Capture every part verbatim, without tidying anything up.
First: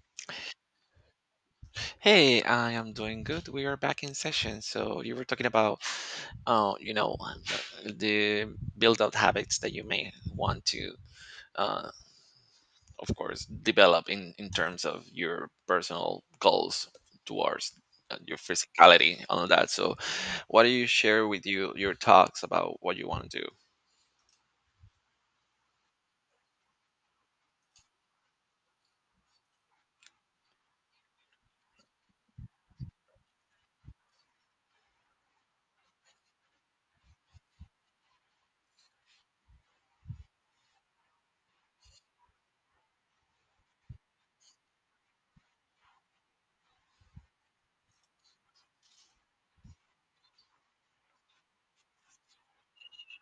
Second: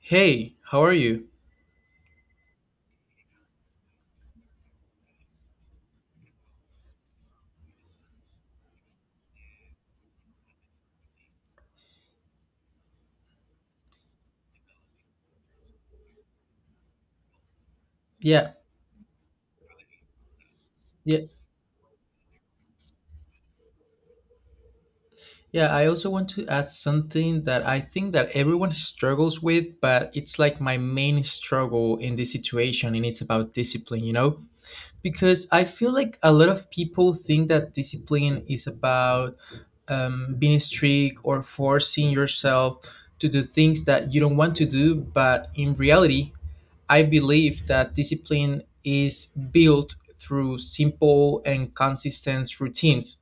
Hey, how are you? Hey, I am doing good. We are back in session. So you were talking about, uh, you know, the the build-out habits that you may want to, uh, of course, develop in in terms of your personal goals towards uh, your Yeah, physicality and all that. So, what do you yeah, share with you your thoughts about what you want to do? yeah. I also want to add something that I think that everyone struggles with, but it's like my main struggle in this situation, and it's about discipline, you know? Because I feel like a lot of people think that discipline is about um, being strict or forcing yourself to do things that you don't want to do, but in reality, I believe that discipline is built through simple and consistent routines.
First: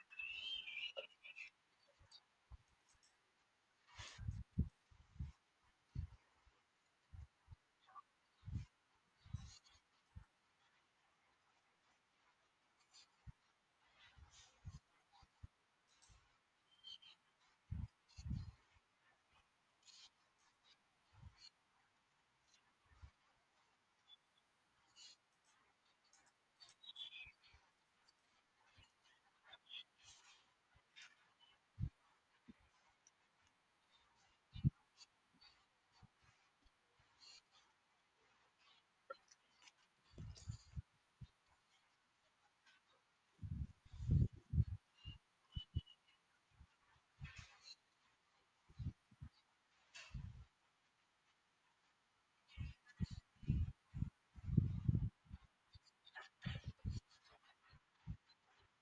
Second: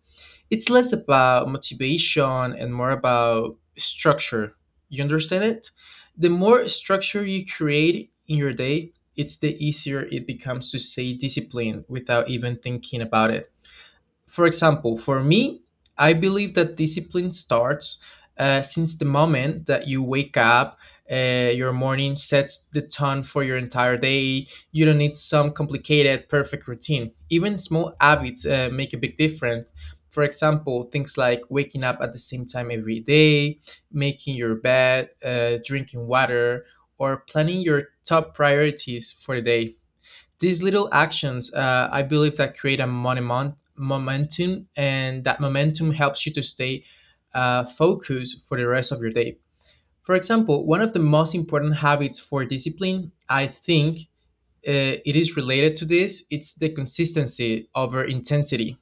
It's less about motivation and more about structure. You understand it? The more structure you create in your day, it's the easier it becomes to stay disciplined without even thinking about it. For example, for me, I believe that discipline starts uh, since the moment that you wake up. Uh, your morning sets the tone for your entire day. You don't need some complicated, perfect routine. Even small habits uh, make a big difference. For example, things like waking up at the same time every day, making your bed, uh, drinking water, or planning your top priorities for the day. These little actions, uh, I believe, that create a monument, momentum, and that momentum helps you to stay uh, focused for the rest of your day. For example, one of the most important habits for discipline, I think, uh, it is related to this. It's the consistency over intensity.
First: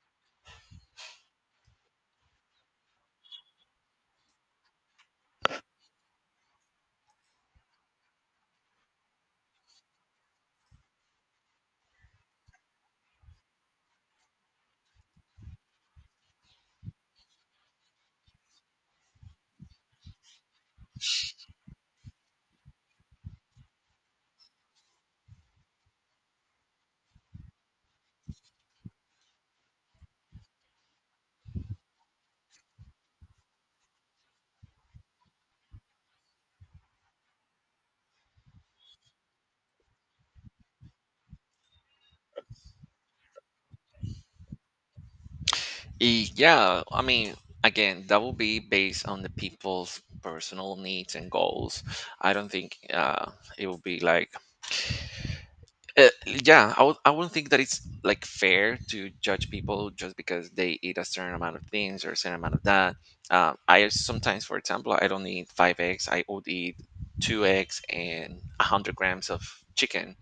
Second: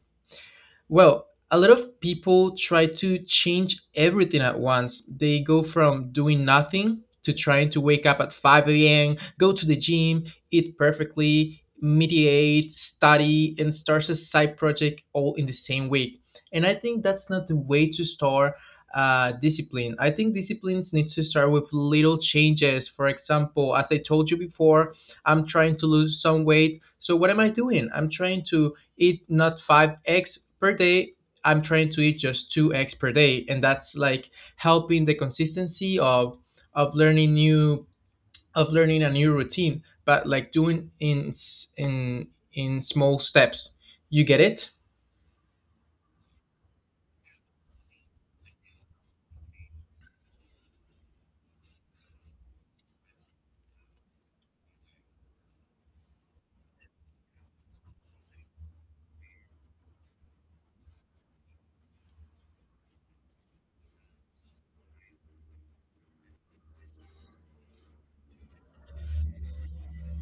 Well, a lot of people try to change everything at once. They go from doing nothing to trying to wake up at five a m, go to the gym, eat perfectly, meditate, study, and start a side project all in the same week. And I think that's not the way to start uh, discipline. I think disciplines need to start with little changes. For example, as I told you before, I'm trying to lose some weight. So, what am I doing? I'm trying to eat not five eggs per day. I'm trying to eat just two eggs per day, and that's like helping the consistency of of learning new of learning a new routine, but like doing in s- in in small steps. You get it? Y- Yeah, I mean, again, that will be based on the people's personal needs and goals. I don't think uh, it will be like Uh, yeah, I w- I wouldn't think that it's like fair to judge people just because they eat a certain amount of things or a certain amount of that. Uh, I sometimes, for example, I don't eat five eggs. I would eat two eggs and one hundred grams of chicken,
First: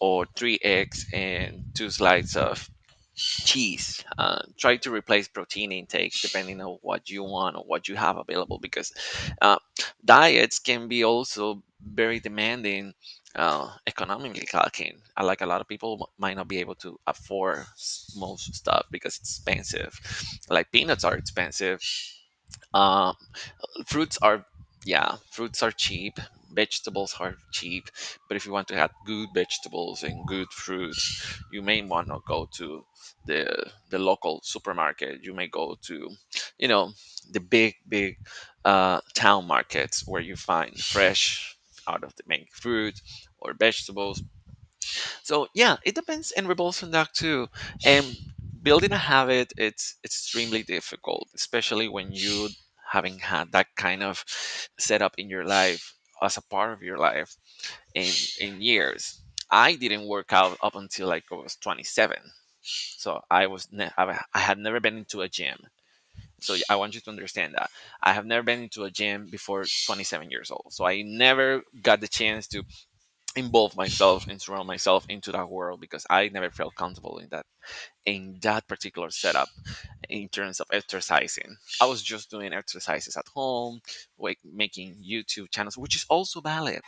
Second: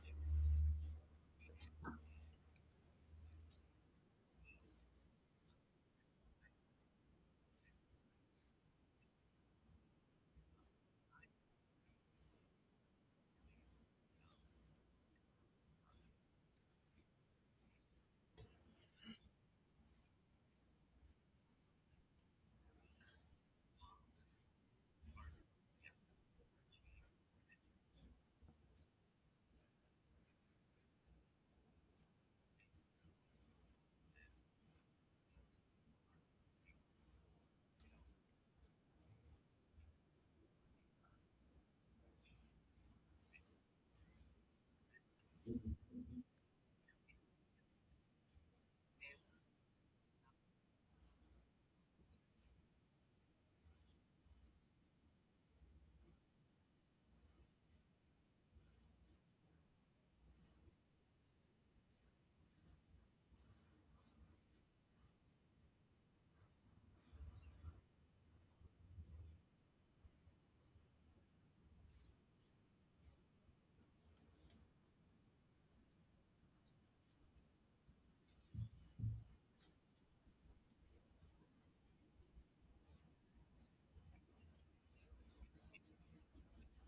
or three eggs and two slices of cheese. Uh, try to replace protein intake depending on what you want or what you have available, because uh, diets can be also very demanding uh, economically talking. Uh, Like, a lot of people might not be able to afford s- most stuff because it's expensive. Like, peanuts are expensive. Um, fruits are yeah, fruits are cheap, vegetables are cheap, but if you want to have good vegetables and good fruits, you may want to go to the the local supermarket. You may go to you know the big big uh, town markets where you find fresh out of the main fruit or vegetables. So yeah, it depends and revolves on that too. And building a habit, it's extremely difficult, especially when you having had that kind of setup in your life, as a part of your life, in in years. I didn't work out up until like I was twenty-seven. So I was ne- I I had never been into a gym. So I want you to understand that I have never been into a gym before twenty-seven years old, so I never got the chance to involve myself and surround myself into that world, because I never felt comfortable in that, in that particular setup in terms of exercising. I was just doing exercises at home, like making YouTube channels, which is also valid.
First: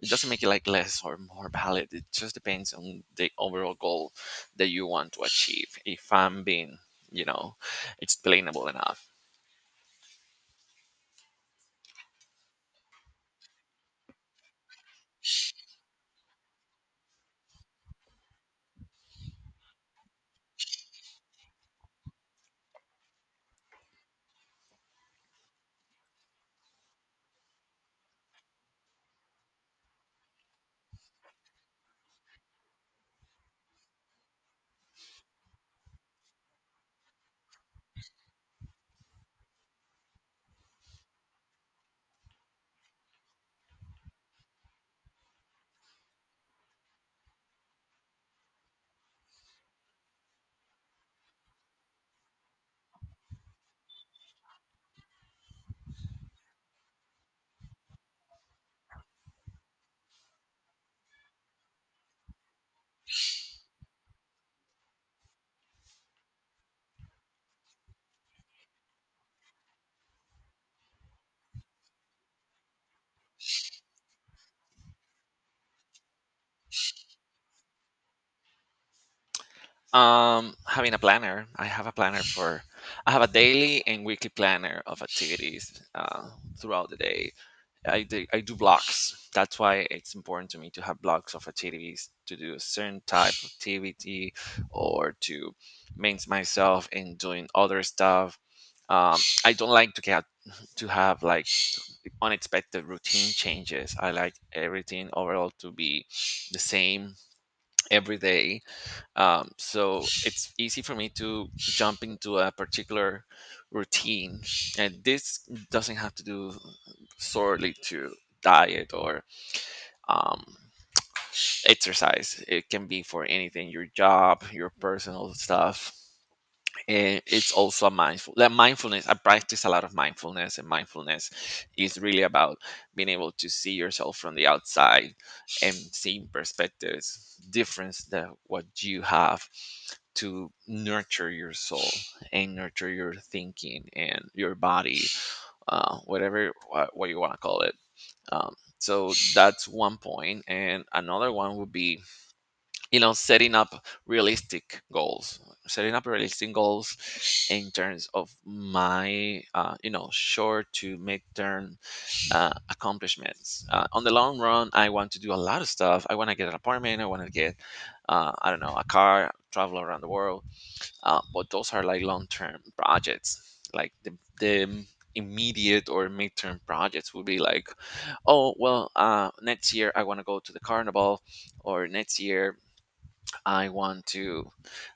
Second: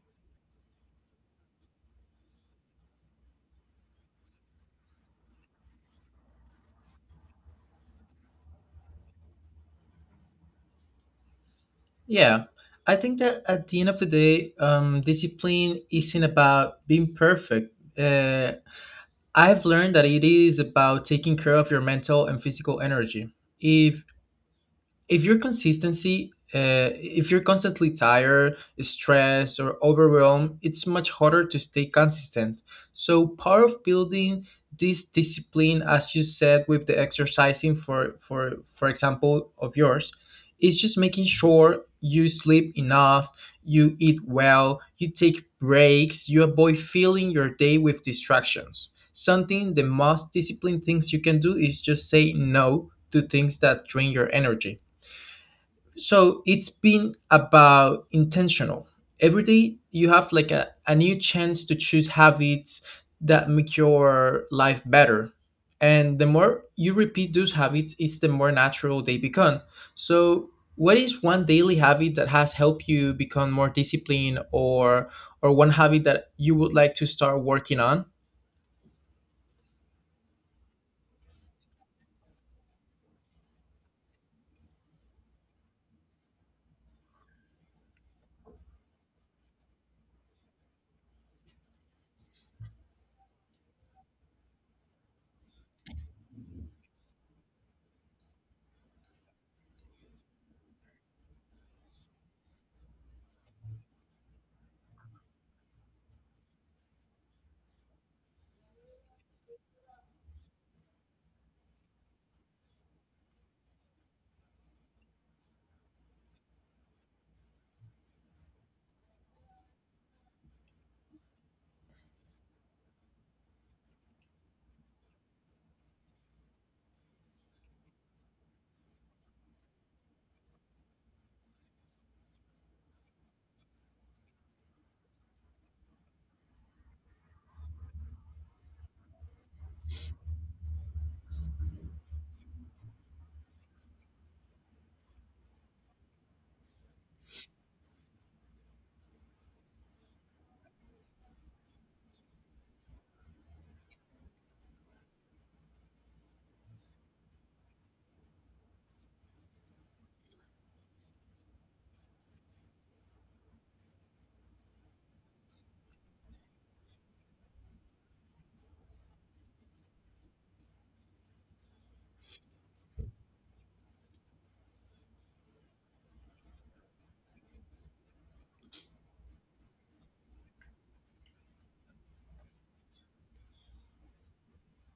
It doesn't make it like less or more valid. It just depends on the overall goal that you want to achieve. If I'm being, you know, explainable enough. Yeah, I think that at the end of the day, um, discipline isn't about being perfect. Uh, I've learned that it is about taking care of your mental and physical energy. If if your consistency uh, if you're constantly tired, stressed, or overwhelmed, it's much harder to stay consistent. So, part of building this discipline, as you said with the exercising for for for example of yours, is just making sure you sleep enough, you eat well, you take breaks, you avoid filling your day with distractions. Something, the most disciplined things you can do is just say no to things that drain your energy. So it's been about intentional. Every day you have like a, a new chance to choose habits that make your life better, and the more you repeat those habits, it's the more natural they become. So, what is one daily habit that has helped you become more disciplined, or or one habit that you would like to start working on? Um, having a planner. I have a planner for I have a daily and weekly planner of activities uh, throughout the day. I do, I do blocks. That's why it's important to me to have blocks of activities to do a certain type of activity or to maintain myself in doing other stuff. Um, I don't like to get to have like unexpected routine changes. I like everything overall to be the same every day, um, so it's easy for me to jump into a particular routine, and this doesn't have to do solely to diet or um, exercise. It can be for anything, your job, your personal stuff. And it's also a mindful that mindfulness. I practice a lot of mindfulness, and mindfulness is really about being able to see yourself from the outside and seeing perspectives different than what you have, to nurture your soul and nurture your thinking and your body, uh, whatever what, what you want to call it. Um, so that's one point, and another one would be, you know setting up realistic goals, setting up realistic goals in terms of my uh, you know short to mid term uh, accomplishments. Uh, on the long run, I want to do a lot of stuff. I want to get an apartment. I want to get uh, I don't know, a car, travel around the world, uh, but those are like long-term projects. Like the, the immediate or midterm projects would be like, oh well, uh, next year I want to go to the carnival, or next year I want to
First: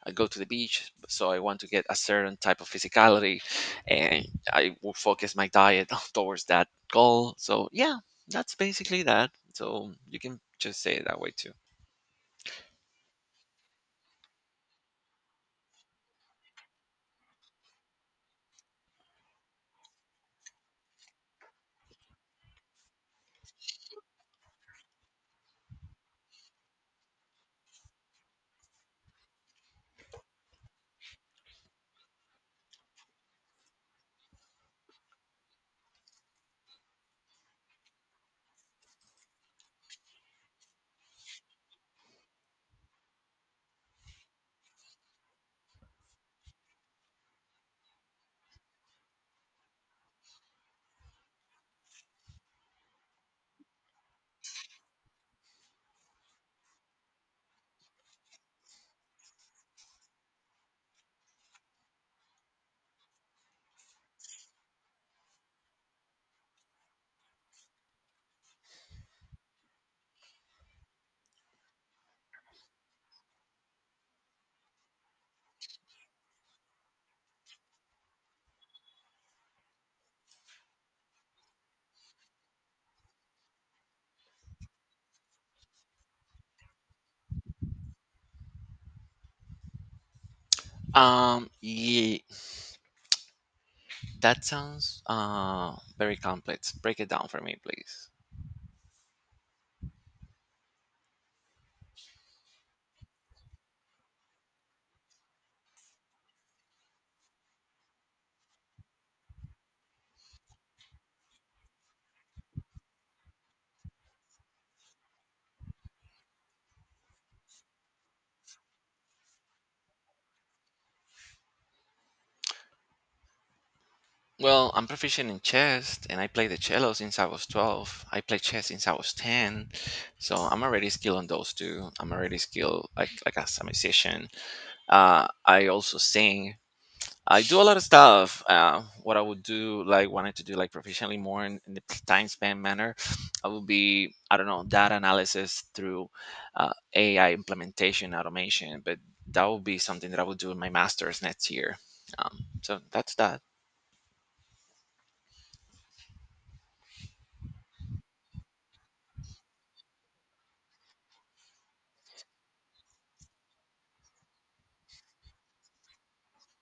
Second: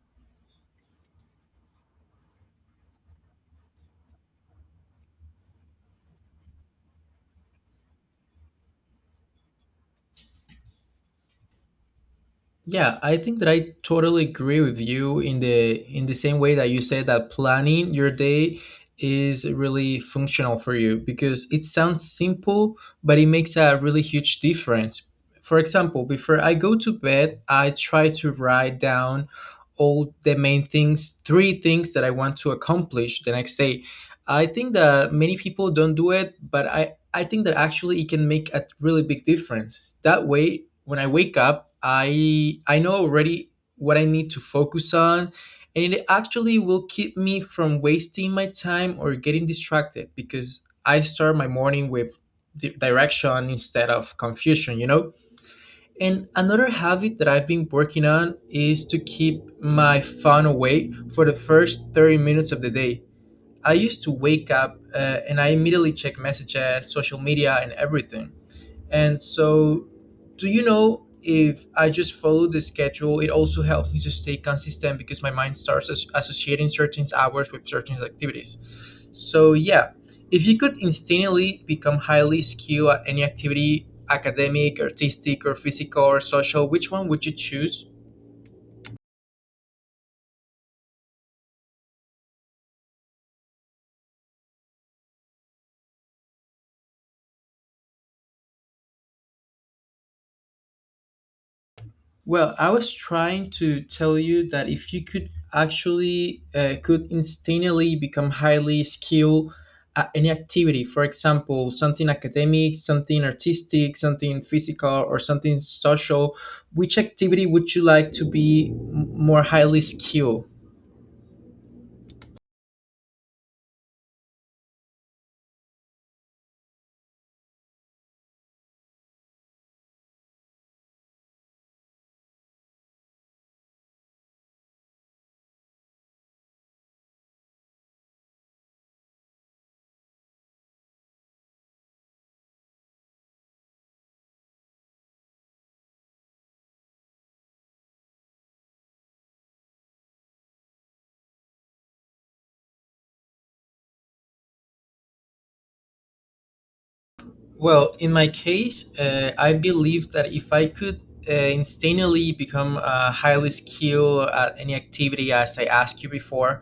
uh, go to the beach, so I want to get a certain type of physicality, and I will focus my diet towards that goal. So yeah, that's basically that, so you can just say it that way too. Yeah, I think that I totally agree with you in the in the same way that you said that planning your day is really functional for you because it sounds simple, but it makes a really huge difference. For example, before I go to bed, I try to write down all the main things, three things that I want to accomplish the next day. I think that many people don't do it, but I I think that actually it can make a really big difference. That way, when I wake up, I I know already what I need to focus on, and it actually will keep me from wasting my time or getting distracted because I start my morning with di- direction instead of confusion, you know? And another habit that I've been working on is to keep my phone away for the first thirty minutes of the day. I used to wake up uh, and I immediately check messages, social media, and everything. And so, do you know, if I just follow the schedule, it also helps me to stay consistent because my mind starts as- associating certain hours with certain activities. So, yeah, if you could instantly become highly skilled at any activity, academic, artistic, or physical, or social, which one would you choose? Um yeah that sounds uh, very complex. Break it down for me, please. Well, I was trying to tell you that if you could actually uh, could instantly become highly skilled at any activity, for example, something academic, something artistic, something physical, or something social, which activity would you like to be m- more highly skilled? Well, I'm proficient in chess, and I played the cello since I was twelve. I played chess since I was ten, so I'm already skilled on those two. I'm already skilled like like as a musician. Uh, I also sing. I do a lot of stuff. Uh, what I would do, like wanted to do, like professionally more in, in the time span manner, I would be, I don't know, data analysis through uh, A I implementation automation, but that would be something that I would do in my master's next year. Um, so that's that. Well, in my case, uh, I believe that if I could uh, instantaneously become uh, highly skilled at any activity, as I asked you before,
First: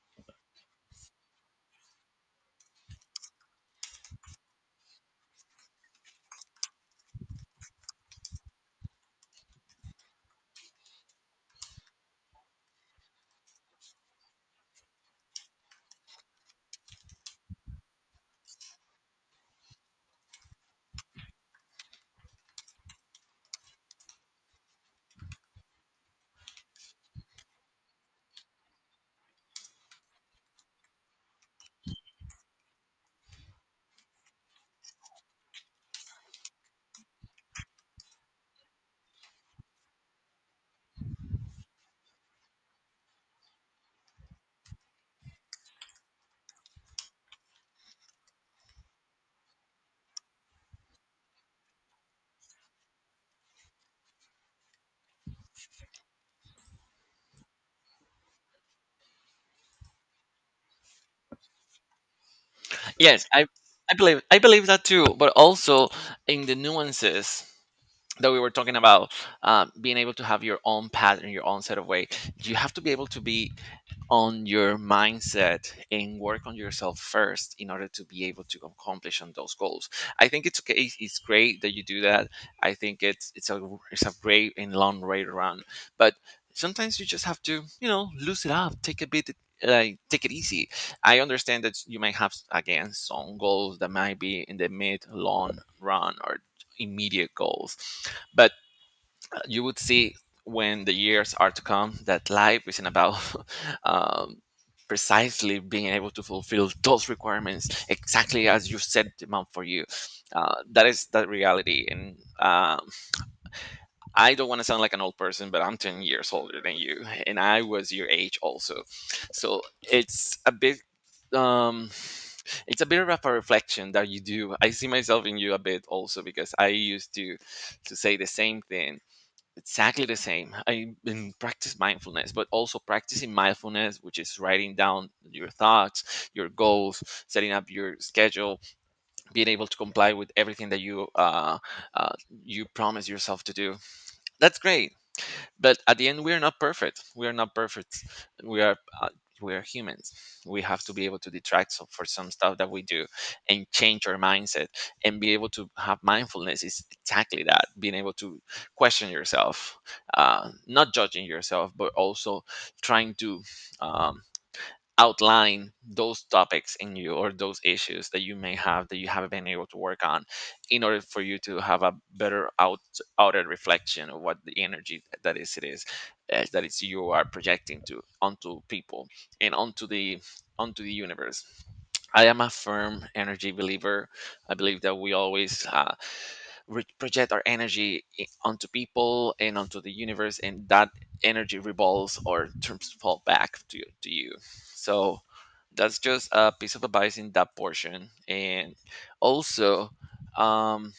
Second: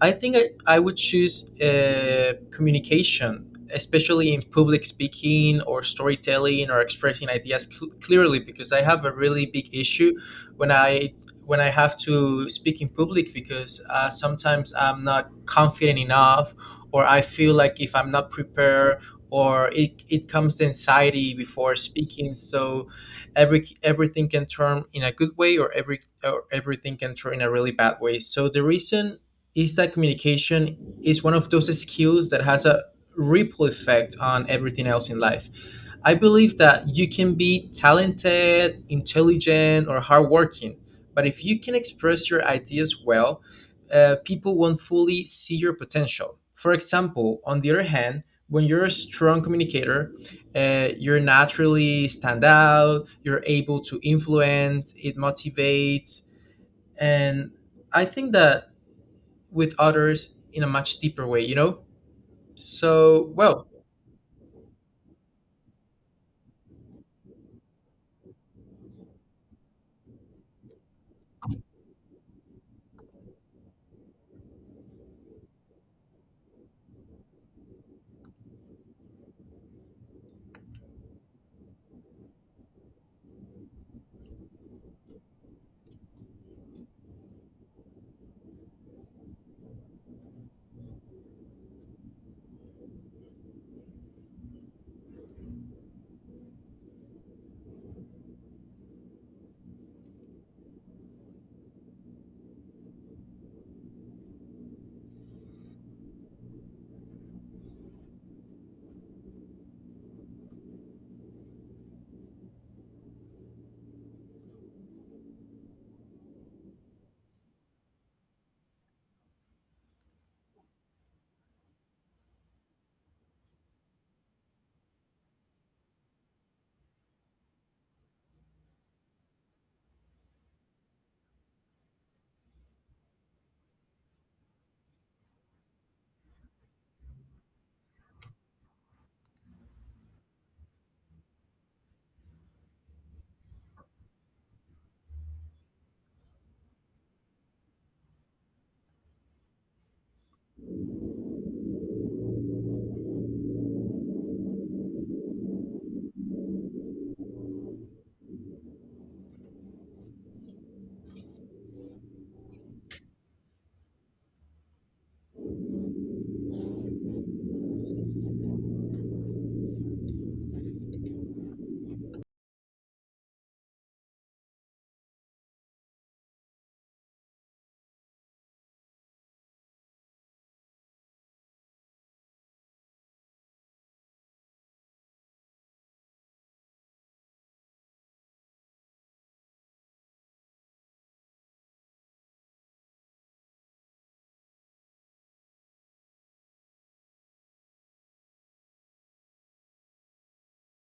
I think I, I would choose uh, communication, especially in public speaking or storytelling or expressing ideas cl- clearly, because I have a really big issue when I when I have to speak in public because uh, sometimes I'm not confident enough, or I feel like if I'm not prepared, or it, it comes to anxiety before speaking. So every everything can turn in a good way, or every or everything can turn in a really bad way. So the reason is that communication is one of those skills that has a ripple effect on everything else in life. I believe that you can be talented, intelligent, or hardworking, but if you can express your ideas well, uh, people won't fully see your potential. For example, on the other hand, when you're a strong communicator, uh, you're naturally stand out. You're able to influence. It motivates, and I think that with others in a much deeper way. You know. Yes, So I well, I believe I believe that too, but also in the nuances that we were talking about, uh, being able to have your own pattern, your own set of way. You have to be able to be on your mindset and work on yourself first in order to be able to accomplish on those goals. I think it's okay. It's great that you do that. I think it's it's a it's a great and long way to run. But sometimes you just have to, you know loosen up, take a bit. Like, take it easy. I understand that you might have, again, some goals that might be in the mid long run or immediate goals, but you would see, when the years are to come, that life isn't about um, precisely being able to fulfill those requirements exactly as you set them out for you. Uh, that is that reality. And um, I don't want to sound like an old person, but I'm ten years older than you, and I was your age also. So it's a bit. Um, it's a bit of a reflection that you do. I see myself in you a bit also, because I used to to say the same thing exactly the same. I been practice mindfulness, but also practicing mindfulness, which is writing down your thoughts, your goals, setting up your schedule, being able to comply with everything that you uh, uh, you promise yourself to do. That's great. But at the end, we are not perfect. We are not perfect. We are uh, we are humans. We have to be able to detract, so- for some stuff that we do, and change our mindset. And be able to have mindfulness is exactly that. Being able to question yourself, uh, not judging yourself, but also trying to um, outline those topics in you or those issues that you may have that you haven't been able to work on, in order for you to have a better out outer reflection of what the energy that is, it is uh, that is, you are projecting to onto people and onto the onto the universe. I am a firm energy believer. I believe that we always, uh, we project our energy, i- onto people and onto the universe, and that energy revolves or turns fall back to, to you. So that's just a piece of advice in that portion. And also, um,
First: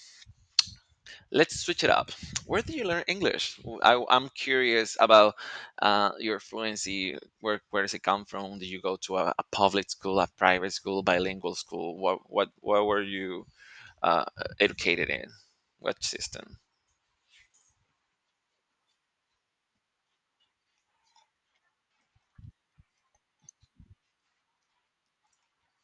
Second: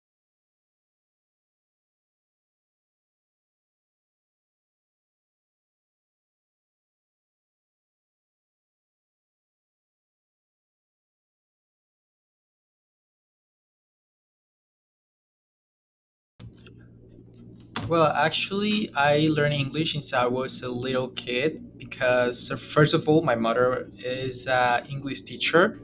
let's switch it up. Where did you learn English? W- I am curious about uh, your fluency. Where, where does it come from? Did you go to a, a public school, a private school, bilingual school? What what what were you uh, educated in? What system? well, actually, I learned English since I was a little kid because uh, first of all, my mother is an English teacher,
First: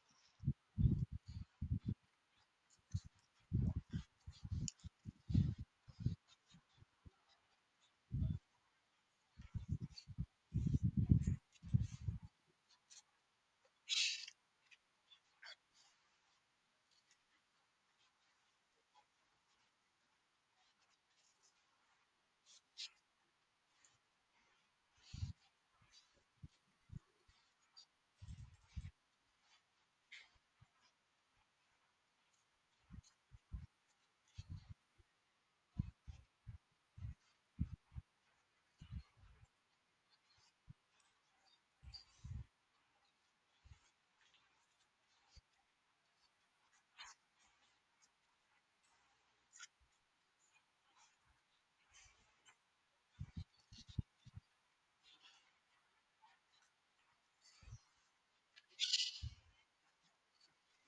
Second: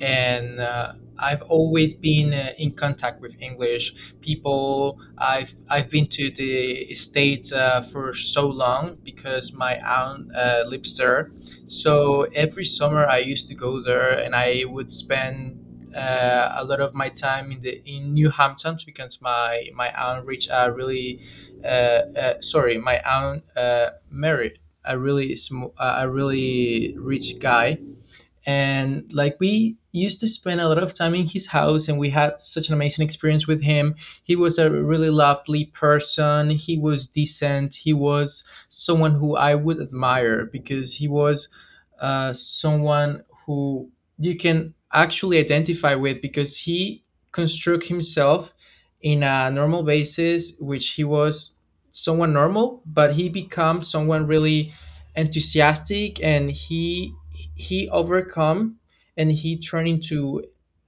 and uh, I've always been uh, in contact with English people. I've I've been to the states uh, for so long because my aunt uh, lives there. So every summer I used to go there, and I would spend uh, a lot of my time in the in New Hamptons because my my aunt reached a really uh, uh, sorry my aunt uh, married a really sm- a really rich guy, and like we used to spend a lot of time in his house, and we had such an amazing experience with him. He was a really lovely person. He was decent. He was someone who I would admire because he was uh, someone who you can actually identify with because he construct himself in a normal basis, which he was someone normal, but he became someone really enthusiastic, and he he overcome, and he turned into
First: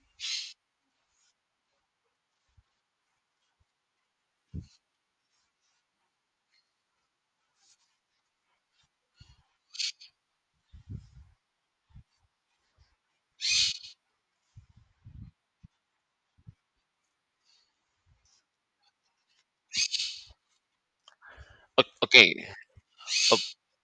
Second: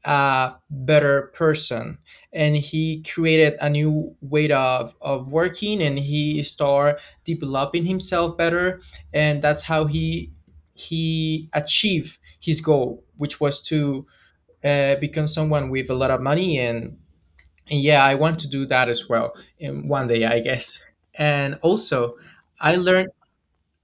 a better person. And he created a new way of, of working, and he started developing himself better. And that's how he he achieved his goal, which was to uh, become someone with a lot of money, and, and yeah, I want to do that as well in one day, I guess. And O- also, Okay. i learned O-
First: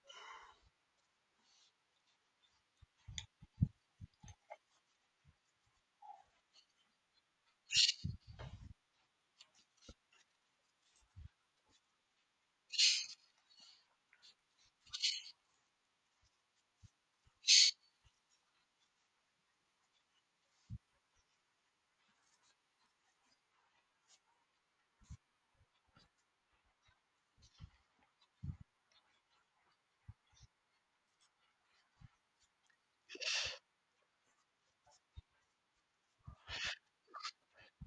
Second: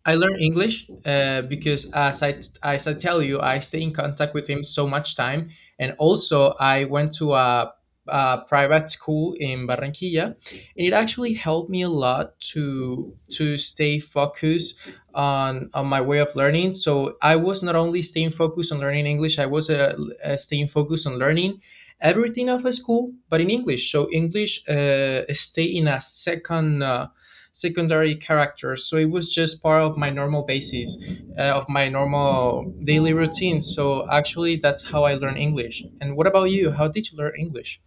I learned English uh, because, as I, as I tell you, I stay in contact with him so much time. And also, I went to a, a private school in Barranquilla, and it actually helped me a lot to to stay focused on on my way of learning. So I was not only staying focused on learning English, I was uh, uh, staying focused on learning everything of a school, but in English. So English uh, stay in a second. Uh, secondary characters. So it was just part of my normal basis, uh, of my normal daily routine. So, actually, that's how I learned English. And what about you? How did you learn English?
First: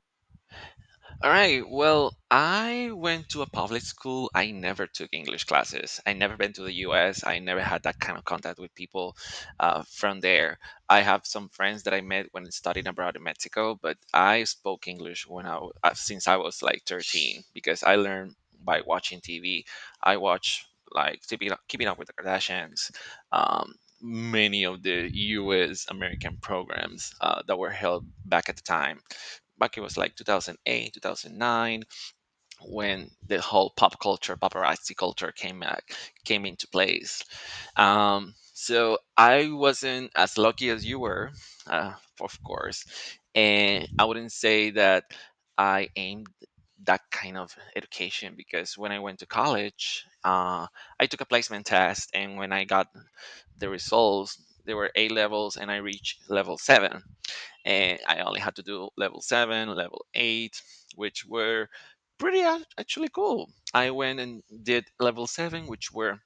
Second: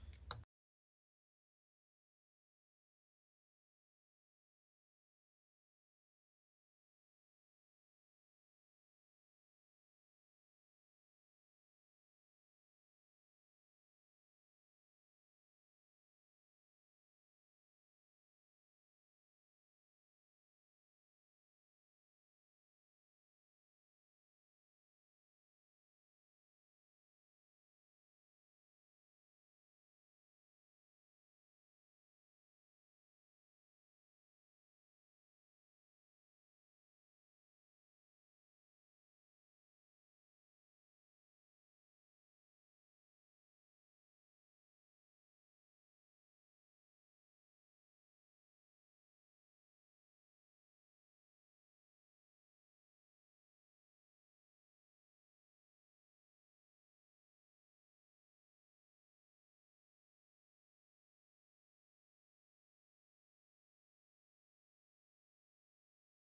All right. Well, I went to a public school. I never took English classes. I never been to the U S. I never had that kind of contact with people uh, from there. I have some friends that I met when studying abroad in Mexico, but I spoke English when I w- uh, since I was like thirteen, because I learned by watching T V. I watch like Keeping Up Keeping Up with the Kardashians. Um, Many of the U S. American programs uh, that were held back at the time, back it was like two thousand eight twenty oh nine, when the whole pop culture paparazzi culture came back, came into place. Um, so I wasn't as lucky as you were, uh, of course, and I wouldn't say that I aimed that kind of education. Because when I went to college, uh, I took a placement test, and when I got the results, there were a levels, and I reached level seven. And I only had to do level seven, level eight, which were pretty ac- actually cool. I went and did level seven, which were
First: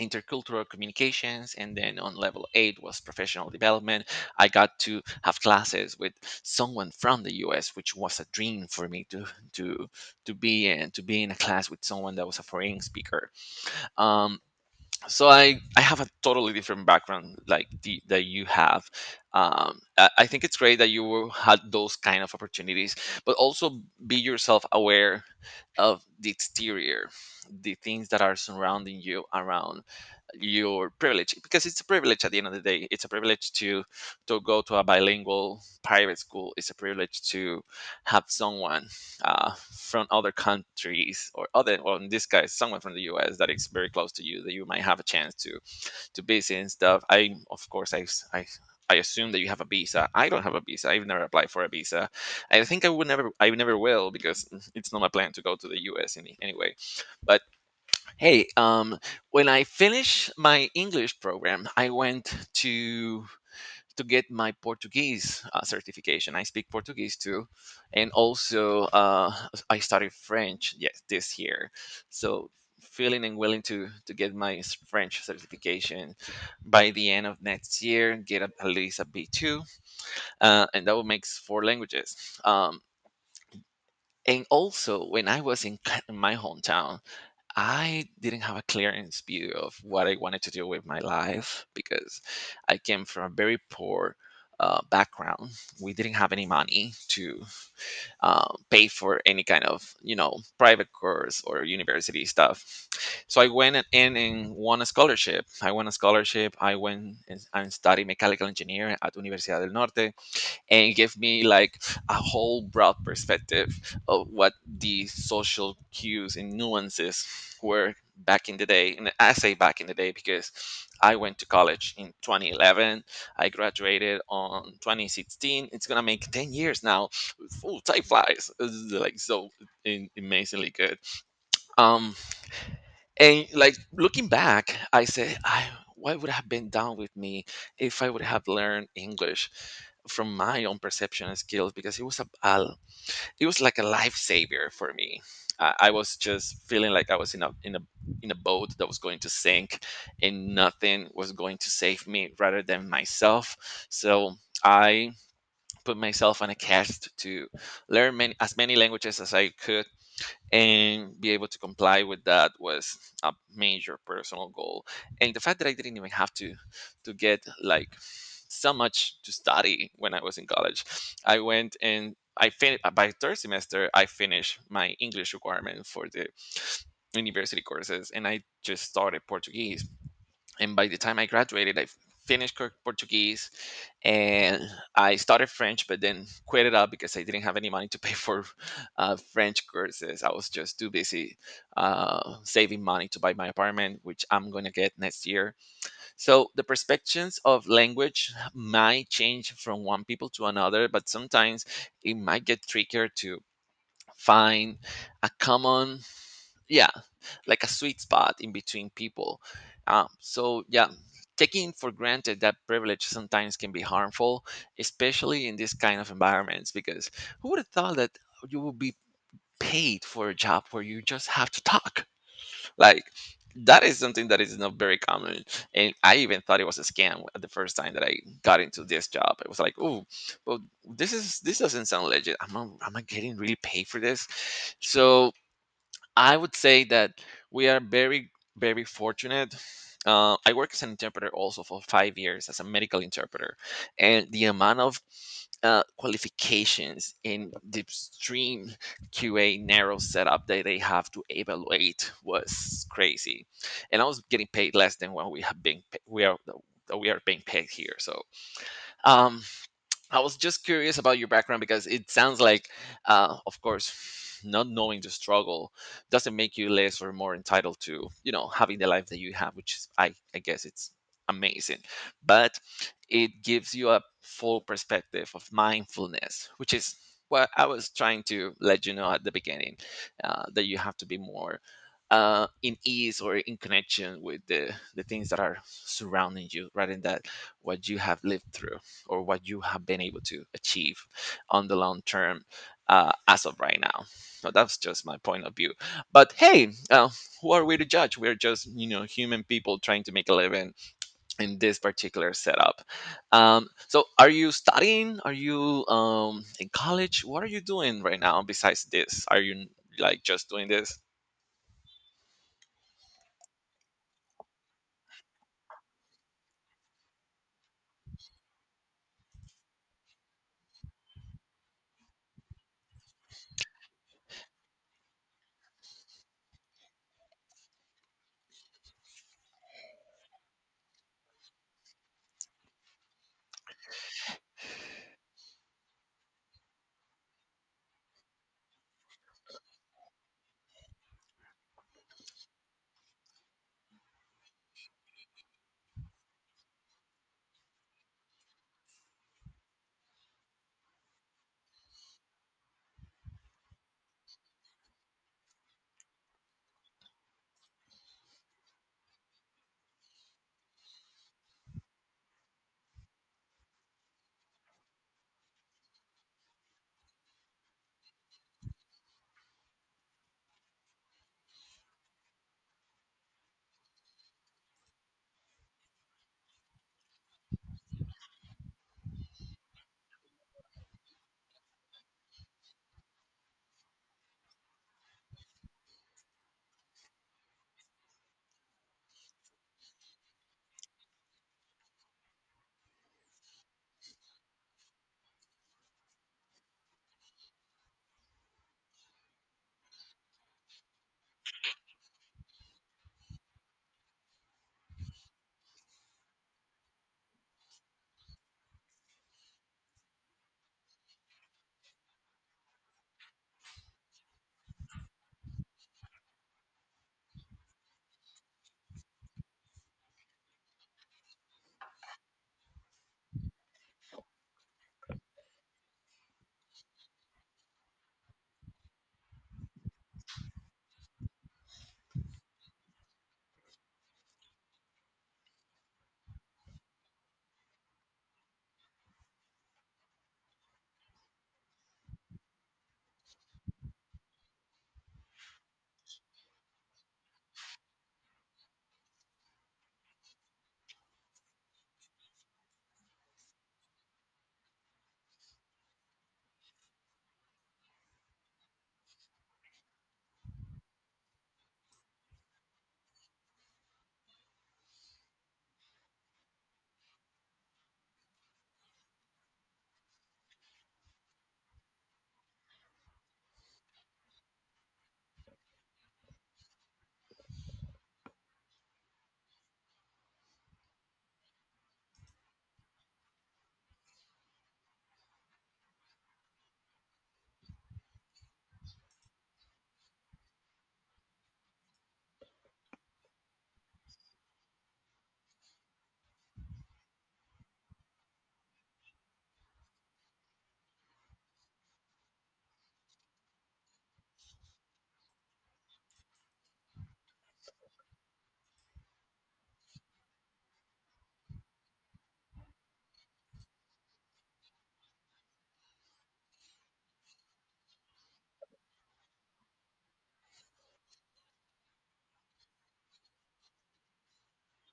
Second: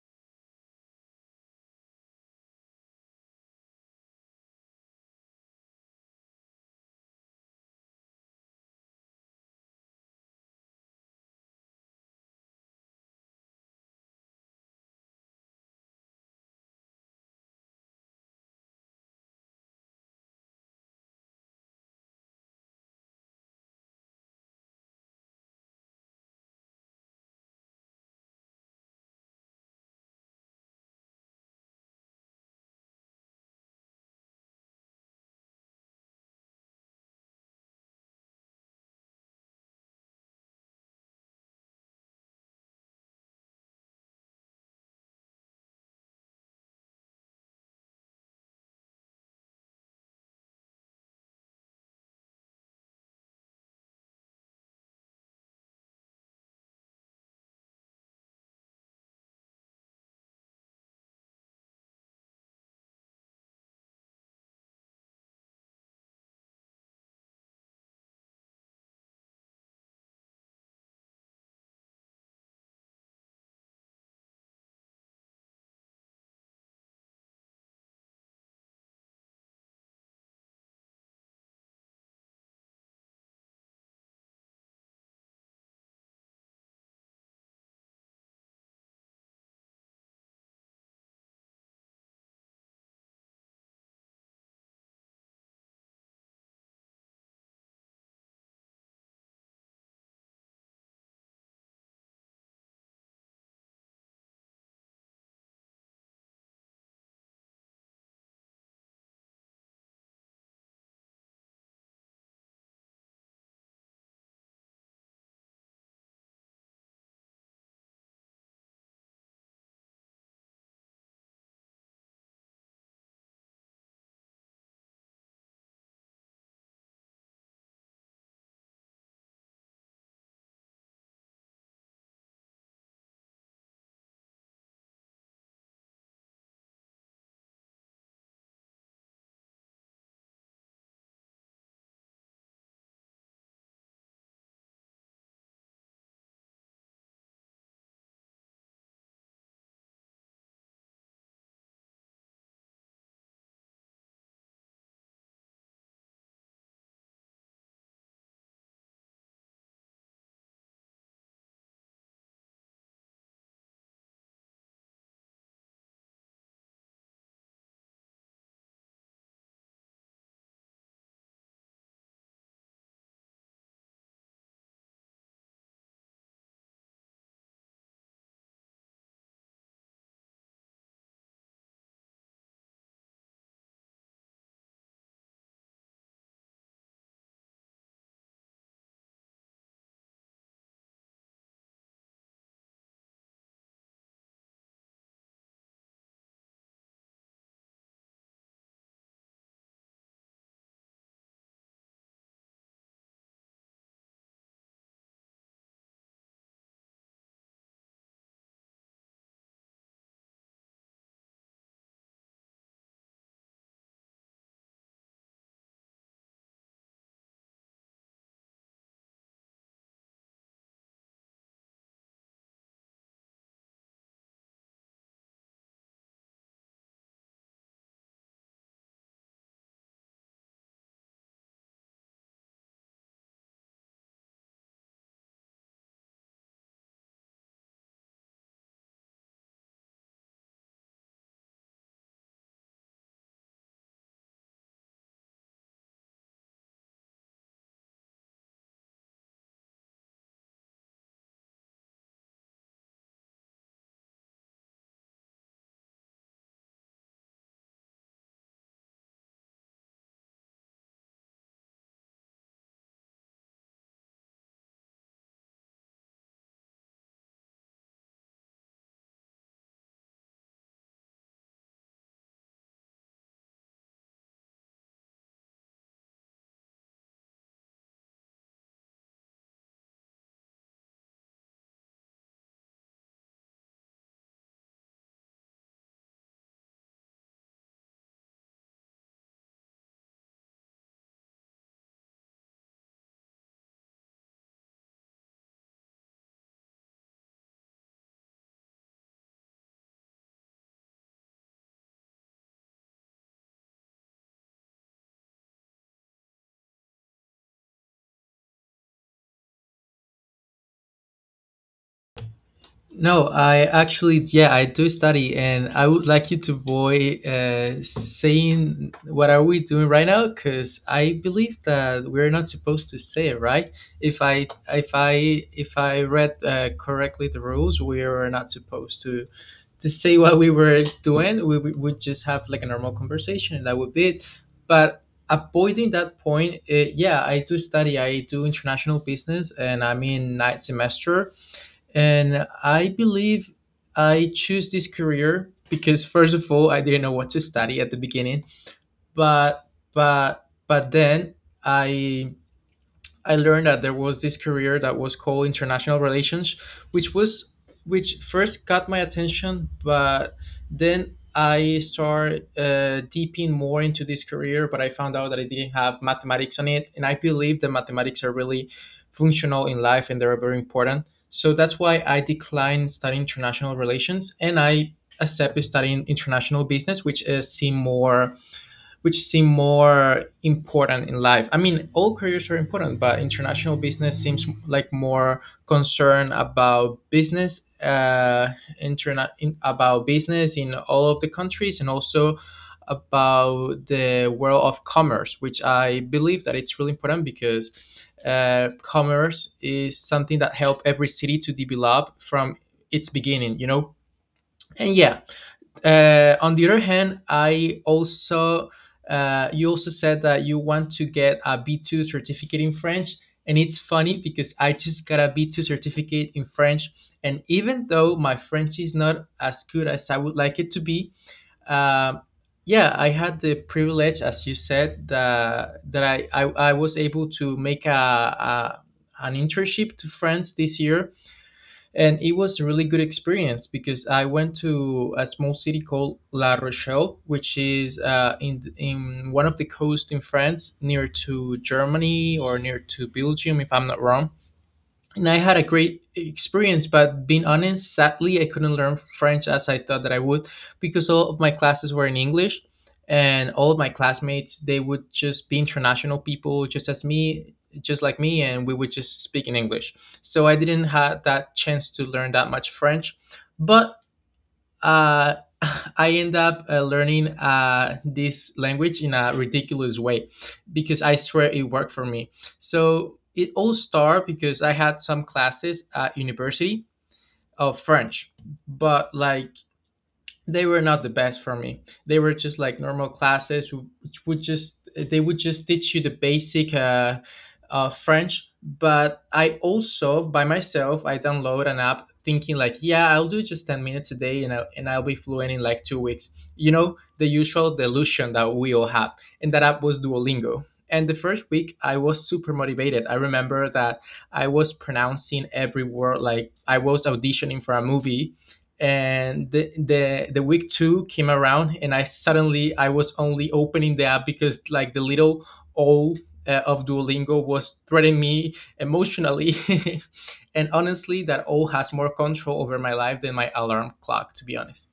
intercultural communications, and then on level eight was professional development. I got to have classes with someone from the U S, which was a dream for me to to to be in, to be in a class with someone that was a foreign speaker. Um, so I, I have a totally different background like the, that you have um, I, I think it's great that you were- had those kind of opportunities, but also be yourself aware of the exterior, the things that are surrounding you around your privilege, because it's a privilege. At the end of the day, it's a privilege to to go to a bilingual private school. It's a privilege to have someone uh, from other countries, or other, or in this case someone from the US that is very close to you, that you might have a chance to to visit and stuff. I of course I s- I I assume that you have a visa. I don't have a visa. I've never applied for a visa. I think I would never, I never will, because mm, it's not my plan to go to the U S in any way. But hey, um, when I finished my English program, I went to to get my Portuguese uh, certification. I speak Portuguese too, and also uh, I studied French, yes, this year. So feeling and willing to to get my s- French certification by the end of next year, get a, at least a B two, uh, and that will make four languages. Um, and also, when I was in c- my hometown, I didn't have a clearance view of what I wanted to do with my life, because I came from a very poor uh, background. We didn't have any money to uh, pay for any kind of, you know, private course or university stuff. So I went and- in and won a scholarship. I won a scholarship. I went and, and studied mechanical engineering at Universidad del Norte, and give me like a whole broad perspective of what the social cues and nuances were back in the day. And I say back in the day because I went to college in twenty eleven. I graduated on twenty sixteen. It's gonna make ten years now. Full time flies. This is, like, so in, amazingly good. um and like looking back, I say, I what would have been done with me if I would have learned English from my own perception and skills, because it was a, a it was like a lifesaver for me. I, I was just feeling like I was in a in a in a boat that was going to sink, and nothing was going to save me rather than myself. So I put myself on a cast to learn many, as many languages as I could, and be able to comply with, that was a major personal goal. And the fact that I didn't even have to to get like so much to study when I was in college. I went and i finished by third semester. I finished my English requirement for the university courses, and I just started Portuguese. And by the time I graduated, I finished Cor- Portuguese, and I started French, but then quit it up because I didn't have any money to pay for uh, French courses. I was just too busy uh, saving money to buy my apartment, which I'm going to get next year. So the perspectives of language might change from one people to another, but sometimes it might get trickier to find a common, yeah, like a sweet spot in between people. Um, so yeah, taking for granted that privilege sometimes can be harmful, especially in this kind of environments, because who would have thought that you would be paid for a job where you just have to talk? Like that is something that is not very common. And I even thought it was a scam at the first time that I got into this job. It was like, oh well, this is this doesn't sound legit. Am i, am I getting really paid for this? So I would say that we are very, very fortunate. Uh, I work as an interpreter also for five years as a medical interpreter, and the amount of uh, qualifications in the extreme Q A narrow setup that they have to evaluate was crazy, and I was getting paid less than what we have been pa- we are that we are being paid here. So um, I was just curious about your background, because it sounds like, uh, of course, not knowing the struggle doesn't make you less or more entitled to, you know, having the life that you have, which is, I, I guess it's amazing. But it gives you a full perspective of mindfulness, which is what I was trying to let you know at the beginning, uh, that you have to be more uh, in ease or in connection with the, the things that are surrounding you rather than that, what you have lived through or what you have been able to achieve on the long term, uh, as of right now. So that's just my point of view. But hey, uh, who are we to judge? We're just, you know human people trying to make a living in this particular setup. Um, so are you studying? Are you, um, in college? What are you doing right now besides this? Are you like just doing this? No, I actually, yeah, I do study, and I would like you to boy uh, saying, what are we doing right now? Because I believe that we're not supposed to say it, right? If I if I if I read uh, correctly the rules, we are not supposed to to say what we were doing, we we would just have like a normal conversation. That would be it. But avoiding that point, eh, yeah, I do study. I do international business, and I'm in ninth semester. And I believe I choose this career because, first of all, I didn't know what to study at the beginning, but but but then I I learned that there was this career that was called international relations, which was which first got my attention, but then I started uh, deeping more into this career. But I found out that I didn't have mathematics on it, and I believe that mathematics are really functional in life and they're very important. So that's why I declined studying international relations, and I accepted studying international business, which uh, seemed more which seem more important in life. I mean, all careers are important, but international business seems like more concern about business, uh, interna- in, about business in all of the countries, and also about the world of commerce, which I believe that it's really important because uh, commerce is something that help every city to develop from its beginning. You know, and yeah, uh, on the other hand, I also uh, you also said that you want to get a B two certificate in French, and it's funny because I just got a B two certificate in French, and even though my French is not as good as I would like it to be, um, yeah, I had the privilege, as you said, that that I I, I was able to make a, a an internship to France this year, and it was a really good experience because I went to a small city called La Rochelle, which is uh, in in one of the coasts in France, near to Germany or near to Belgium, if I'm not wrong. And I had a great experience. But being honest, sadly, I couldn't learn French as I thought that I would because all of my classes were in English, and all of my classmates they would just be international people, just as me, just like me, and we would just speak in English. So I didn't have that chance to learn that much French, but uh, I end up uh, learning uh, this language in a ridiculous way because I swear it worked for me. So it all started because I had some classes at university of French, but like they were not the best for me. They were just like normal classes, wh- which would just they would just teach you the basic uh, uh, French. But I also by myself I download an app thinking like, yeah, I'll do just ten minutes a day, you know, and I'll be fluent in like two weeks. You know, the usual delusion that we all have. And that app was Duolingo. And the first week I was super motivated. I remember that I was pronouncing every word like I was auditioning for a movie, and the, the the week two came around, and I suddenly I was only opening the app because like the little owl uh, of Duolingo was threatening me emotionally. And honestly, that owl has more control over my life than my alarm clock, to be honest.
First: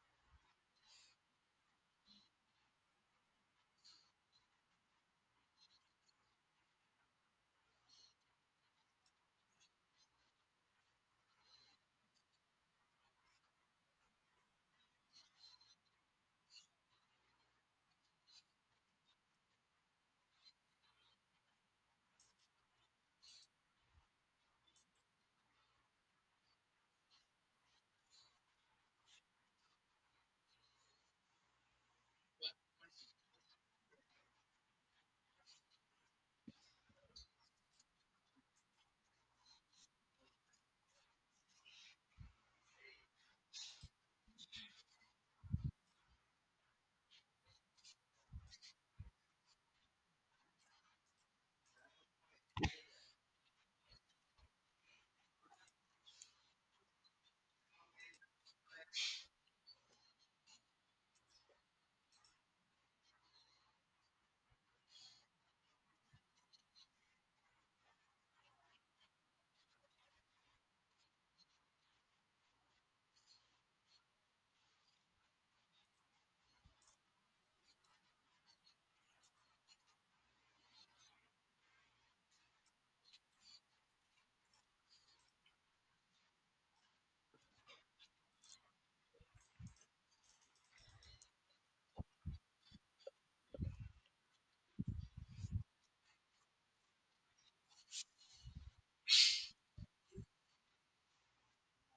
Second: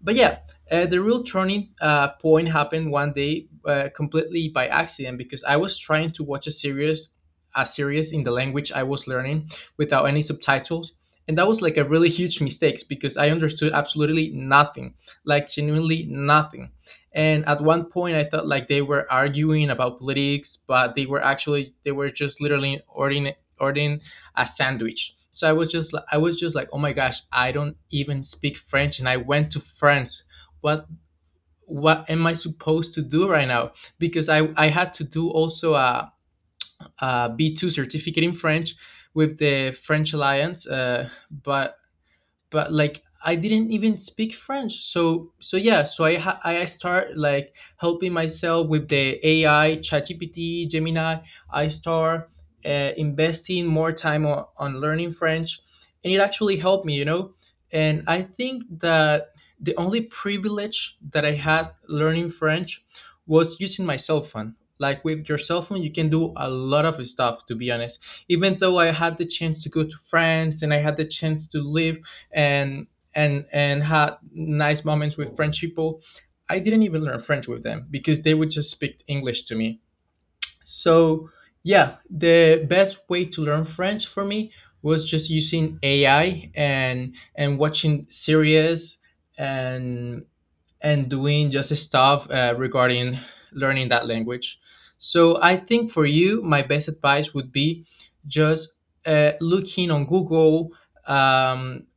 But yeah uh, the real turning uh, point happened one day uh, completely by accident because I was trying to watch a series, a series in the language I was learning, without any subtitles. And that was like a really huge mistake because I understood absolutely nothing, like genuinely nothing. And at one point I thought like they were arguing about politics, but they were actually they were just literally ordering ordering a sandwich. So I was just li- I was just like, oh my gosh, I don't even speak French and I went to France. what what am I supposed to do right now? Because i i had to do also a, a B two certificate in French with the French alliance, uh, but but like I didn't even speak French. So so yeah, so I ha- I start like helping myself with the A I, ChatGPT, Gemini. I start uh, investing more time on, on learning French, and it actually helped me, you know. And I think that the only privilege that I had learning French was using my cell phone. Like with your cell phone, you can do a lot of stuff. To be honest, even though I had the chance to go to France and I had the chance to live and and and had nice moments with French people. I didn't even learn French with them because they would just speak English to me. So yeah, the best way to learn French for me was just using A I and and watching series and and doing just stuff uh, regarding learning that language. So I think for you, my best advice would be just uh, looking on Google, um,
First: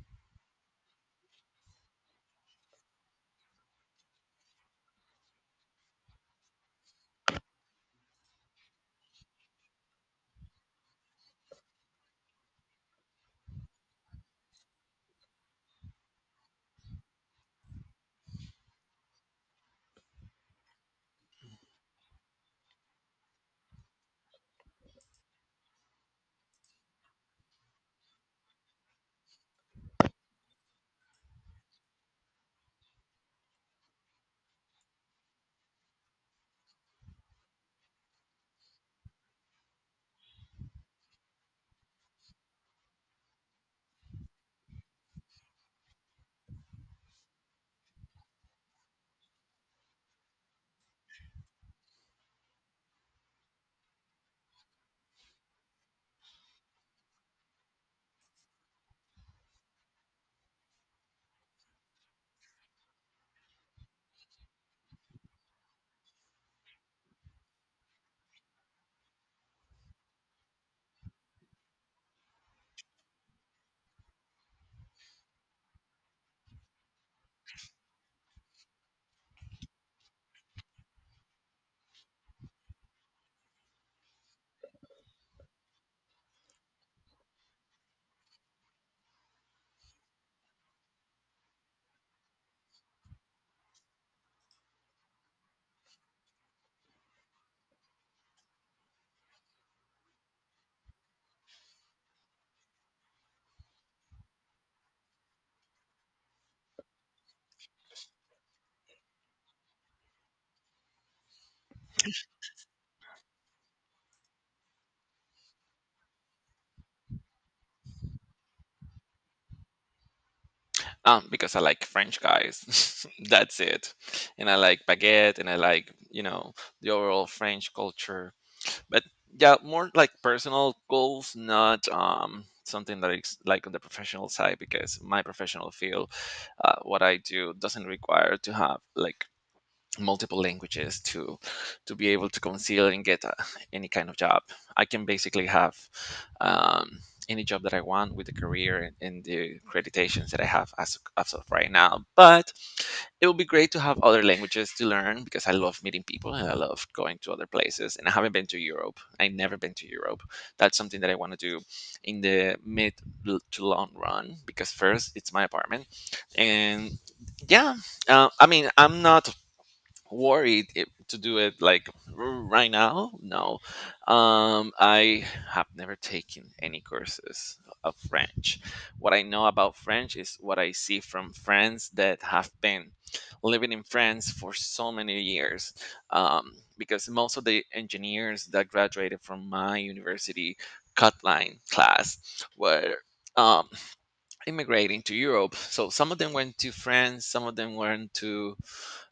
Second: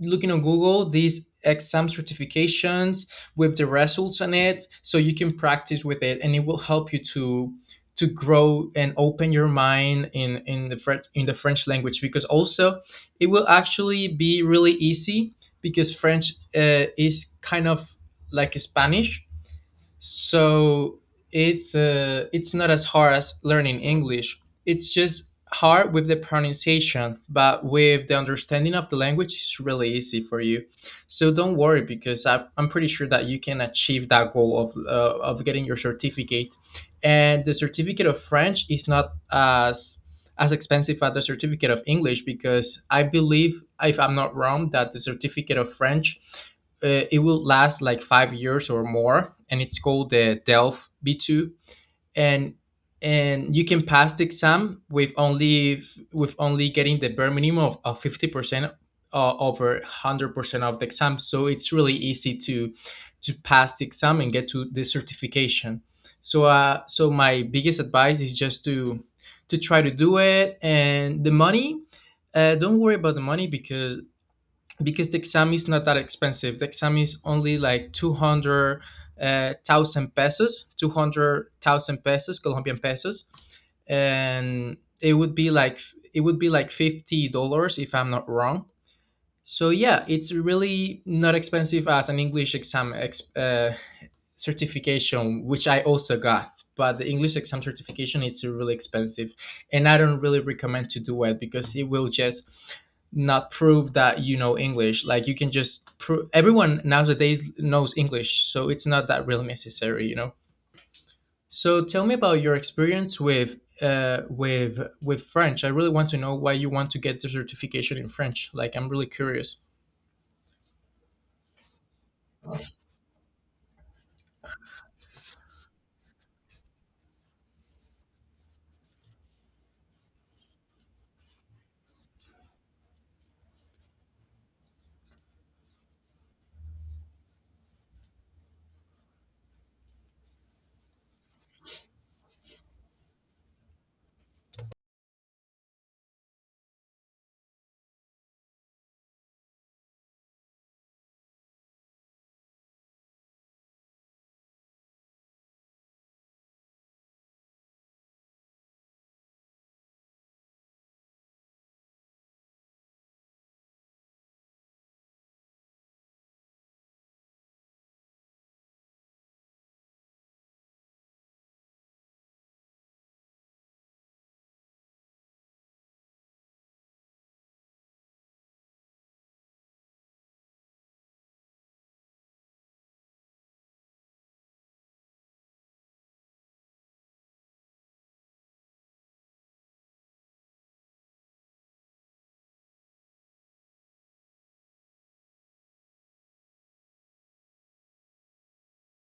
looking on Google these exam certifications with the results on it, so you can practice with it, and it will help you to to grow and open your mind in in the French in the French language, because also it will actually be really easy because French uh, is kind of like Spanish. So it's uh, it's not as hard as learning English. It's just hard with the pronunciation, but with the understanding of the language it's really easy for you. So don't worry, because I, i'm pretty sure that you can achieve that goal of uh, of getting your certificate. And the certificate of French is not as as expensive as the certificate of English, because I believe, if I'm not wrong, that the certificate of French, uh, it will last like five years or more, and it's called the DELF B two. And and you can pass the exam with only with only getting the bare minimum of, of fifty percent uh, over one hundred percent of the exam. So it's really easy to to pass the exam and get to the certification. So uh so my biggest advice is just to to try to do it. And the money, uh, don't worry about the money, because because the exam is not that expensive. The exam is only like two hundred thousand uh, pesos, two hundred thousand pesos, Colombian pesos. And it would be like, it would be like fifty dollars, if I'm not wrong. So yeah, it's really not expensive as an English exam ex- uh, certification, which I also got. But the English exam certification, it's really expensive, and I don't really recommend to do it because it will just not prove that you know English. Like you can just prove, everyone nowadays knows English, so it's not that really necessary, you know. So tell me about your experience with uh, with with French. I really want to know why you want to get the certification in French. Like I'm really curious. Um, because I like French guys. That's it. And I like baguette, and I like, you know, the overall French culture. But yeah, more like personal goals, not um something that is like on the professional side, because my professional field, uh, what I do, doesn't require to have like multiple languages to to be able to conceal and get uh, any kind of job. I can basically have um, any job that I want, with the career and, and the accreditations that I have as, as of right now. But it would be great to have other languages to learn, because I love meeting people and I love going to other places. And I haven't been to Europe. I've never been to Europe. That's something that I want to do in the mid l- to long run, because first it's my apartment. And yeah, uh, I mean, I'm not worried if, to do it like r- right now, no. um I have never taken any courses of French. What I know about French is what I see from friends that have been living in France for so many years. um, because most of the engineers that graduated from my university cut line class were, um, immigrating to Europe. So some of them went to France, some of them went to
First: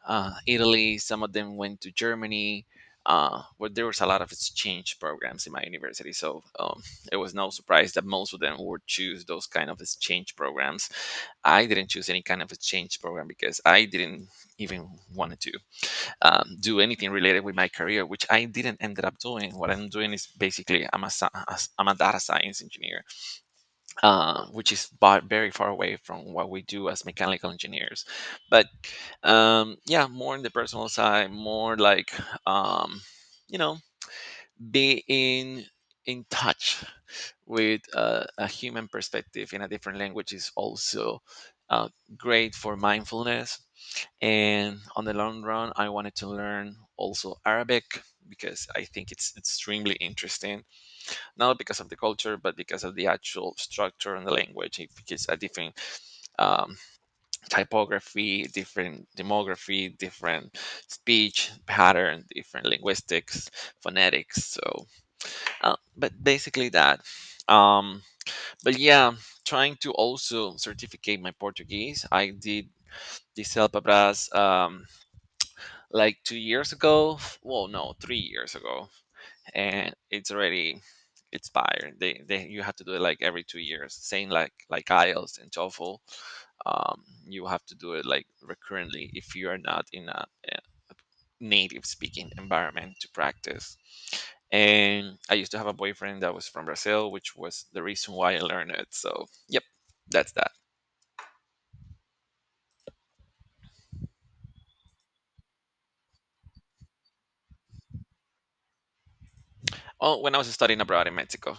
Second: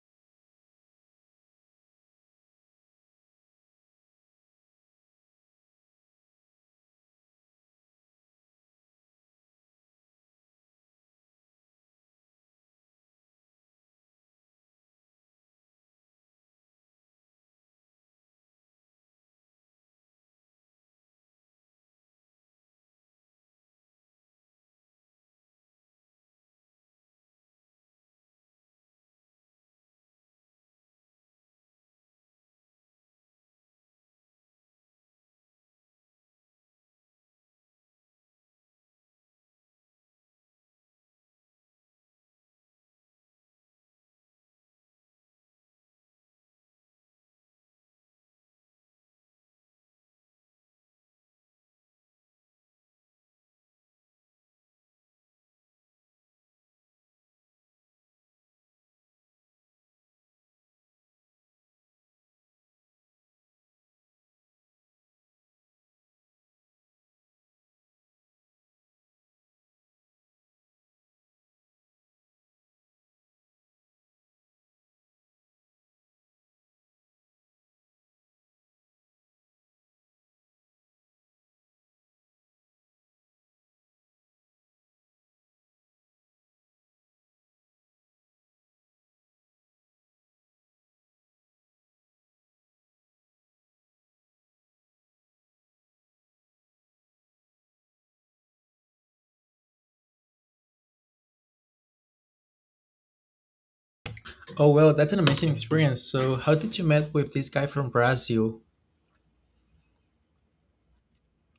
uh, Italy, some of them went to Germany. Uh, where there was a lot of exchange programs in my university, so um, it was no surprise that most of them would choose those kind of exchange programs. I didn't choose any kind of exchange program because I didn't even wanted to um, do anything related with my career, which I didn't ended up doing. What I'm doing is basically I'm a, sci- I'm a data science engineer, uh, which is ba- very far away from what we do as mechanical engineers. But um, yeah, more on the personal side, more like, um, you know, be in in touch with uh, a human perspective in a different language, is also uh, great for mindfulness. And on the long run, I wanted to learn also Arabic, because I think it's extremely interesting, not because of the culture, but because of the actual structure and the language. Because a different, um, typography, different demography, different speech pattern, different linguistics, phonetics. So, uh, but basically that. Um, but yeah, trying to also certificate my Portuguese. I did the Selpabras, um, like two years ago. Well, no, three years ago. And it's already expired. They, they You have to do it like every two years, same like like IELTS and TOEFL. Um, you have to do it like recurrently if you are not in a, eh, a native speaking environment to practice. And I used to have a boyfriend that was from Brazil, which was the reason why I learned it. So yep, that's that. Oh well, that's an amazing experience. So how did you met with this guy from Brazil? Oh, when I was studying abroad in Mexico.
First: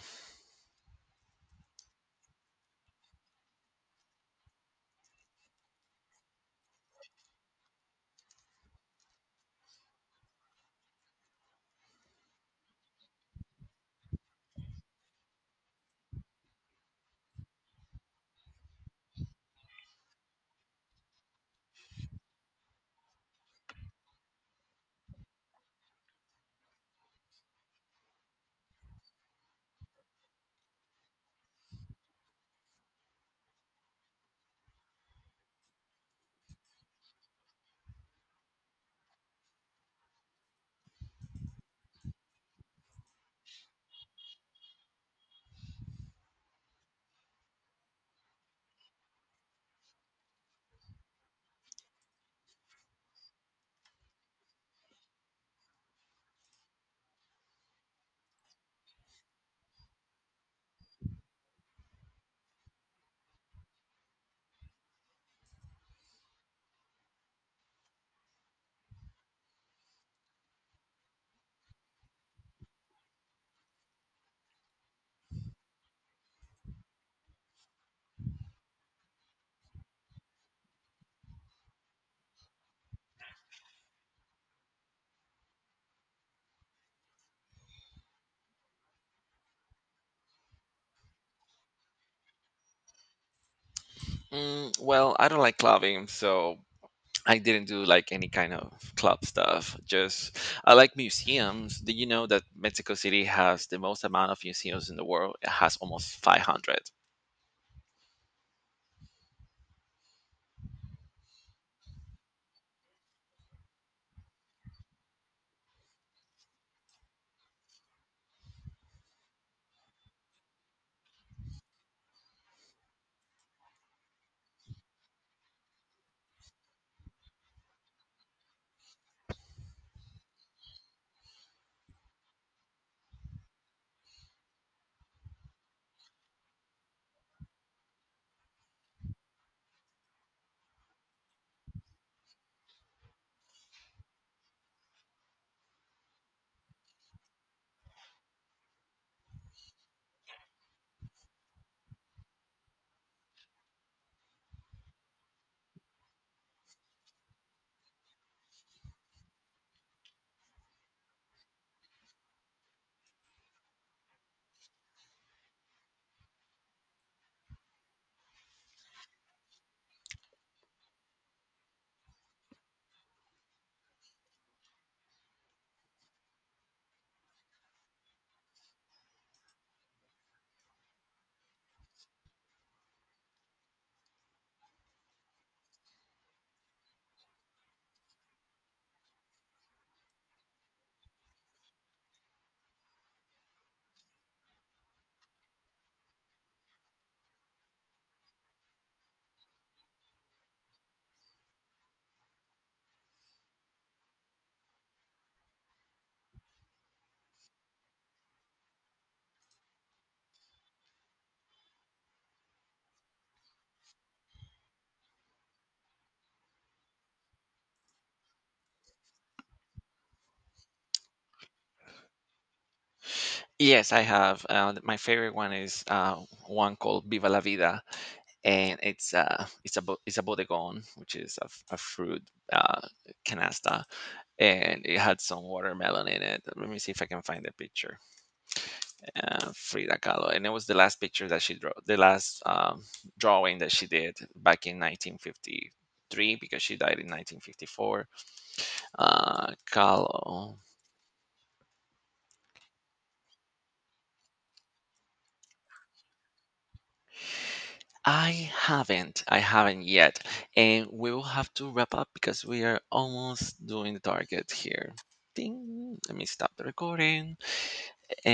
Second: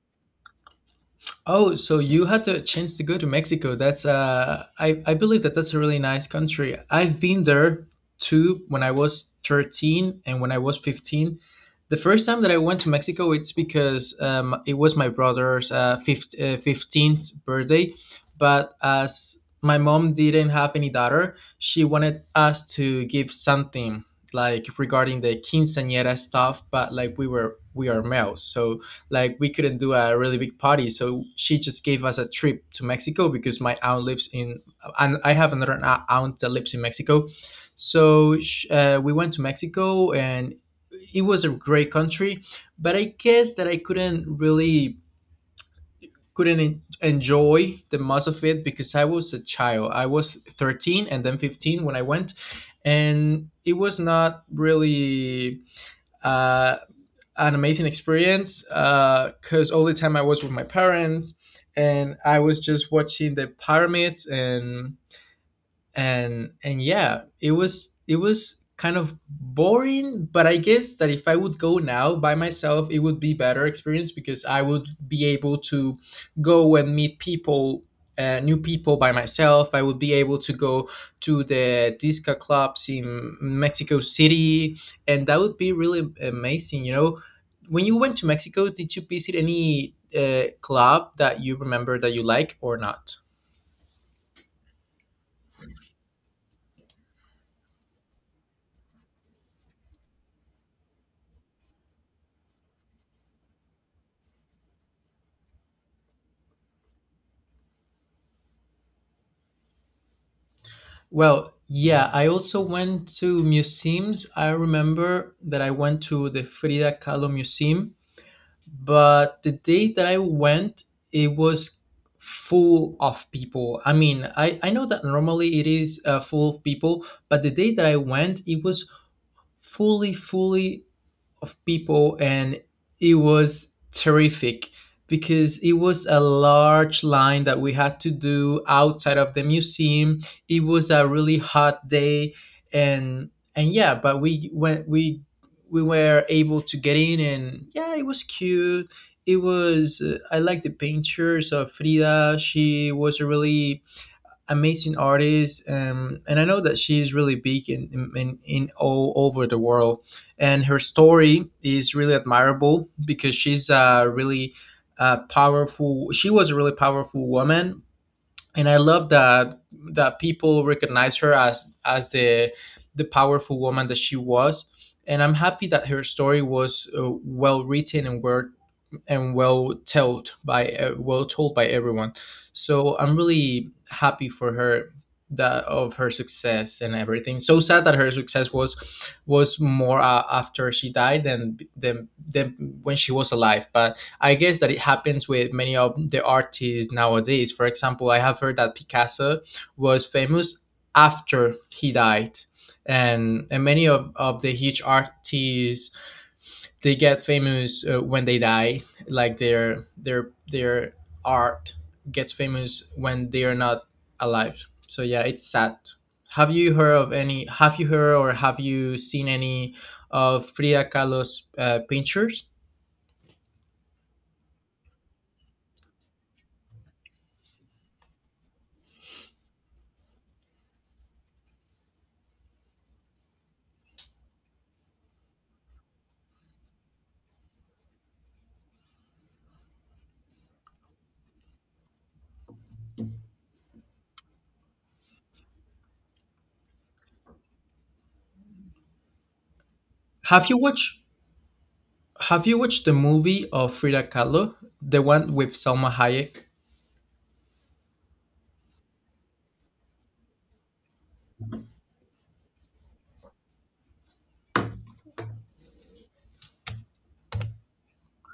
Oh, so you had the chance to go to Mexico. That's uh, I I believe that that's a really nice country. I've been there too when I was thirteen and when I was fifteen. The first time that I went to Mexico, it's because um, it was my brother's uh, fif- uh, fifteenth birthday. But as my mom didn't have any daughter, she wanted us to give something like regarding the quinceañera stuff. But like we were we are males, so like we couldn't do a really big party. So she just gave us a trip to Mexico, because my aunt lives in, and I have another a- aunt that lives in Mexico. So sh- uh, we went to Mexico, and it was a great country. But I guess that I couldn't really couldn't en- enjoy the most of it because I was a child. I was thirteen and then fifteen when I went, and it was not really uh, an amazing experience, because uh, all the time I was with my parents, and I was just watching the pyramids, and and and yeah, it was, it was kind of boring. But I guess that if I would go now by myself, it would be better experience, because I would be able to go and meet people, uh, new people by myself. I would be able to go to the disco clubs in Mexico City, and that would be really amazing, you know. When you went to Mexico, did you visit any uh, club that you remember that you like or not? Mm, well, I don't like clubbing, so I didn't do like any kind of club stuff. Just I like museums. Did you know that Mexico City has the most amount of museums in the world? It has almost five hundred. Well, yeah, I also went to museums. I remember that I went to the Frida Kahlo Museum, but the day that I went, it was full of people. I mean, I, I know that normally it is uh, full of people, but the day that I went, it was fully, fully of people, and it was terrific because it was a large line that we had to do outside of the museum. It was a really hot day, and and yeah, but we went, we we were able to get in, and yeah, it was cute. It was uh, I like the pictures of Frida. She was a really amazing artist. Um, and I know that she's really big in, in, in in all over the world, and her story is really admirable, because she's a really uh, powerful she was a really powerful woman, and I love that, that people recognize her as as the the powerful woman that she was. And I'm happy that her story was uh, well written and well and well told by uh, well told by everyone. So I'm really happy for her, that of her success and everything. So sad that her success was was more uh, after she died than than than when she was alive. But I guess that it happens with many of the artists nowadays. For example, I have heard that Picasso was famous after he died. And, and many of, of the huge artists, they get famous uh, when they die, like their their their art gets famous when they are not alive. So yeah, it's sad. Have you heard of any, have you heard or have you seen any of Frida Kahlo's uh, pictures? Yes, I have. Uh, th- my favorite one is uh, one called Viva la Vida, and it's uh, it's a bo- it's a bodegon, which is a, f- a fruit uh, canasta, and it had some watermelon in it. Let me see if I can find the picture. uh, Frida Kahlo. And it was the last picture that she drew, the last, um, drawing that she did back in nineteen fifty-three, because she died in nineteen fifty-four. Uh, have Kahlo. you watched, have you watched the movie of Frida Kahlo, the one with Salma Hayek? I haven't, I haven't yet, and we will have to wrap up because we are almost doing the target here. Ding! Let me stop the recording.